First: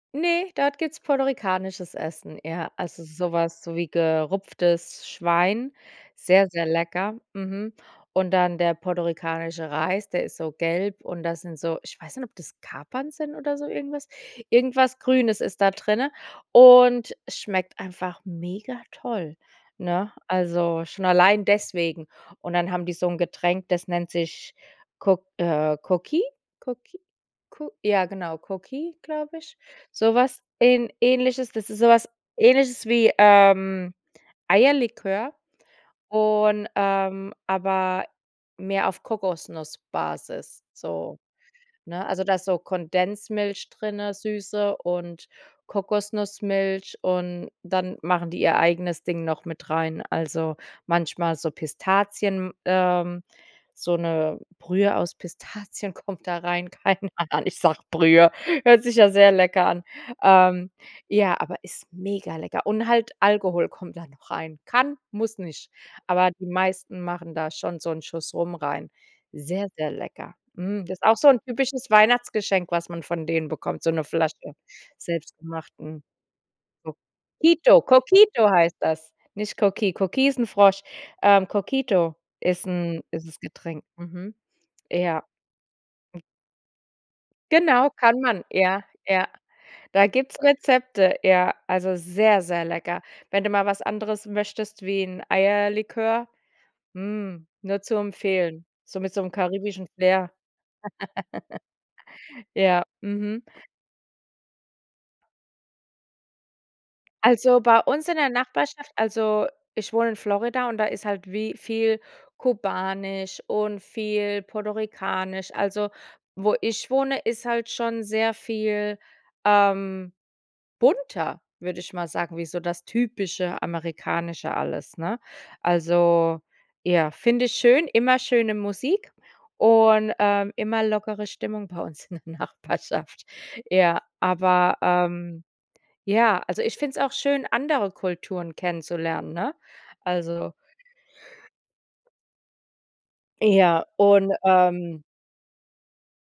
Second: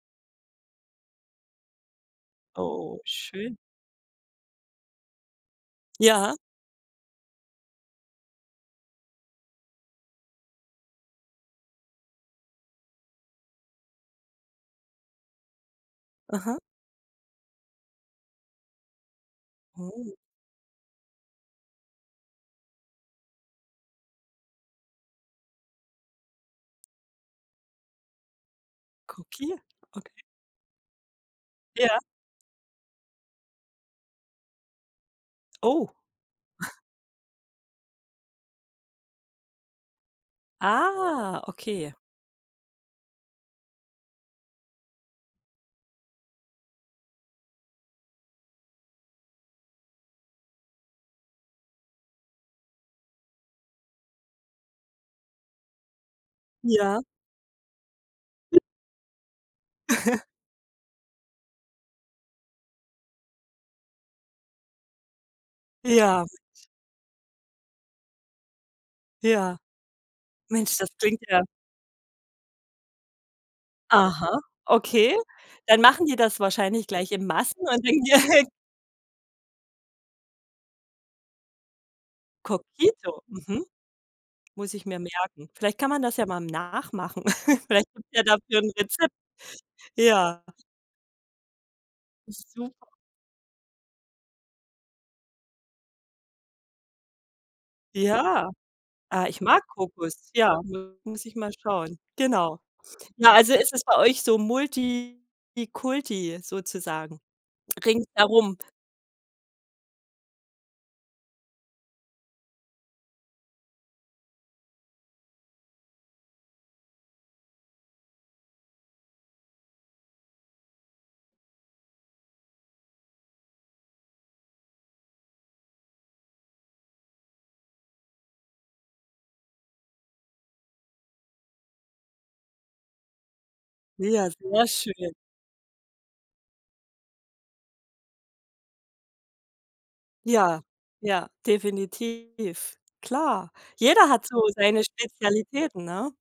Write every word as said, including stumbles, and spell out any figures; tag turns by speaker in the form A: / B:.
A: Ne, dort gibt’s puertorikanisches Essen, ja.
B: Oh,
A: Also so
B: schön.
A: was so wie gerupftes Schwein,
B: Ja.
A: sehr, sehr lecker. Mhm. Und dann der puertorikanische Reis, der ist so gelb, und das sind so ich weiß nicht, ob das Kapern sind oder so irgendwas. Irgendwas Grünes ist da drinne,
B: Aha.
A: und es schmeckt einfach mega toll, ne?
B: [unintelligible]
A: Also schon allein deswegen. Und dann haben die so ’n Getränk, das nennt sich Coq äh Coquito Coquito Co ja genau, Coquito, glaube
B: Coqui
A: ich. So
B: okay.
A: was Ähn Ähnliches, das ist so
B: Ja.
A: was Ähnliches wie, ähm, Eierlikör,
B: Oh.
A: und, ähm, aber mehr auf Kokosnussbasis, so
B: Ah, okay.
A: ne? Also da ist so Kondensmilch drinne, süße und Kokosnussmilch, und dann machen die ihr eigenes Ding noch mit rein. Also manchmal so Pistazien, ähm, so 'ne Brühe aus Pistazien kommt da rein.
B: Ja.
A: Keine Ahnung, Ich sage Brühe. Hört sich ja sehr lecker an, ähm. Ja, aber ist mega lecker. Und halt Alkohol kommt da noch rein. Kann, muss nicht.
B: Ja.
A: Aber die meisten machen da schon so 'n Schuss Rum rein.
B: Ja.
A: Sehr, sehr lecker.
B: Mensch,
A: Mm,
B: das
A: das ist auch
B: klingt
A: so ’n
B: ja
A: typisches Weihnachtsgeschenk, was man von denen bekommt, so 'ne
B: Aha,
A: Flasche
B: okay. Dann
A: selbstgemachten
B: machen die das wahrscheinlich gleich in Massen
A: Coquito Coquito
B: und.
A: Coquito
B: [unintelligible]
A: heißt das, nicht Coqui. Coqui ist ’n Frosch, ähm, Coquito ist ’n
B: Coquito,
A: ist das
B: mhm.
A: Getränk. Mhm,
B: Muss ich mir
A: ja.
B: merken. Vielleicht kann man das ja mal nachmachen.
A: Genau,
B: Vielleicht
A: kann
B: gibt’s
A: man.
B: dafür ’n
A: Ja,
B: Rezept.
A: ja. Da gibt’s
B: Ja.
A: Rezepte. Ja, also sehr,
B: S
A: sehr
B: super.
A: lecker. Wenn du mal was anderes möchtest wie 'n Eierlikör, mm, nur zu
B: Ja,
A: empfehlen, so mit so
B: ah,
A: 'nem
B: ich mag
A: karibischen
B: Kokos.
A: Flair.
B: Ja, muss ich mal schauen. Genau,
A: Ja,
B: ja,
A: mhm.
B: also es ist bei euch so multikulti sozusagen
A: Also, bei uns in der
B: ringsherum.
A: Nachbarschaft, also ich wohne in Florida, und da ist halt wie viel kubanisch und viel puertorikanisch. Also wo ich wohne, ist halt schon sehr viel, ähm, bunter, würde ich mal sagen, wie so das typische Amerikanische alles, ne? Also ja, finde ich schön. Immer schöne Musik und, ähm, immer lockere Stimmung bei uns in der Nachbarschaft Ja,
B: Ja, sehr
A: aber,
B: schön.
A: ähm, ja, also ich finde es auch schön, andere Kulturen kennenzulernen, ne, also
B: Ja, ja, definitiv. Klar.
A: Ja,
B: Jeder hat
A: und,
B: so seine
A: ähm.
B: Spezialitäten, ne?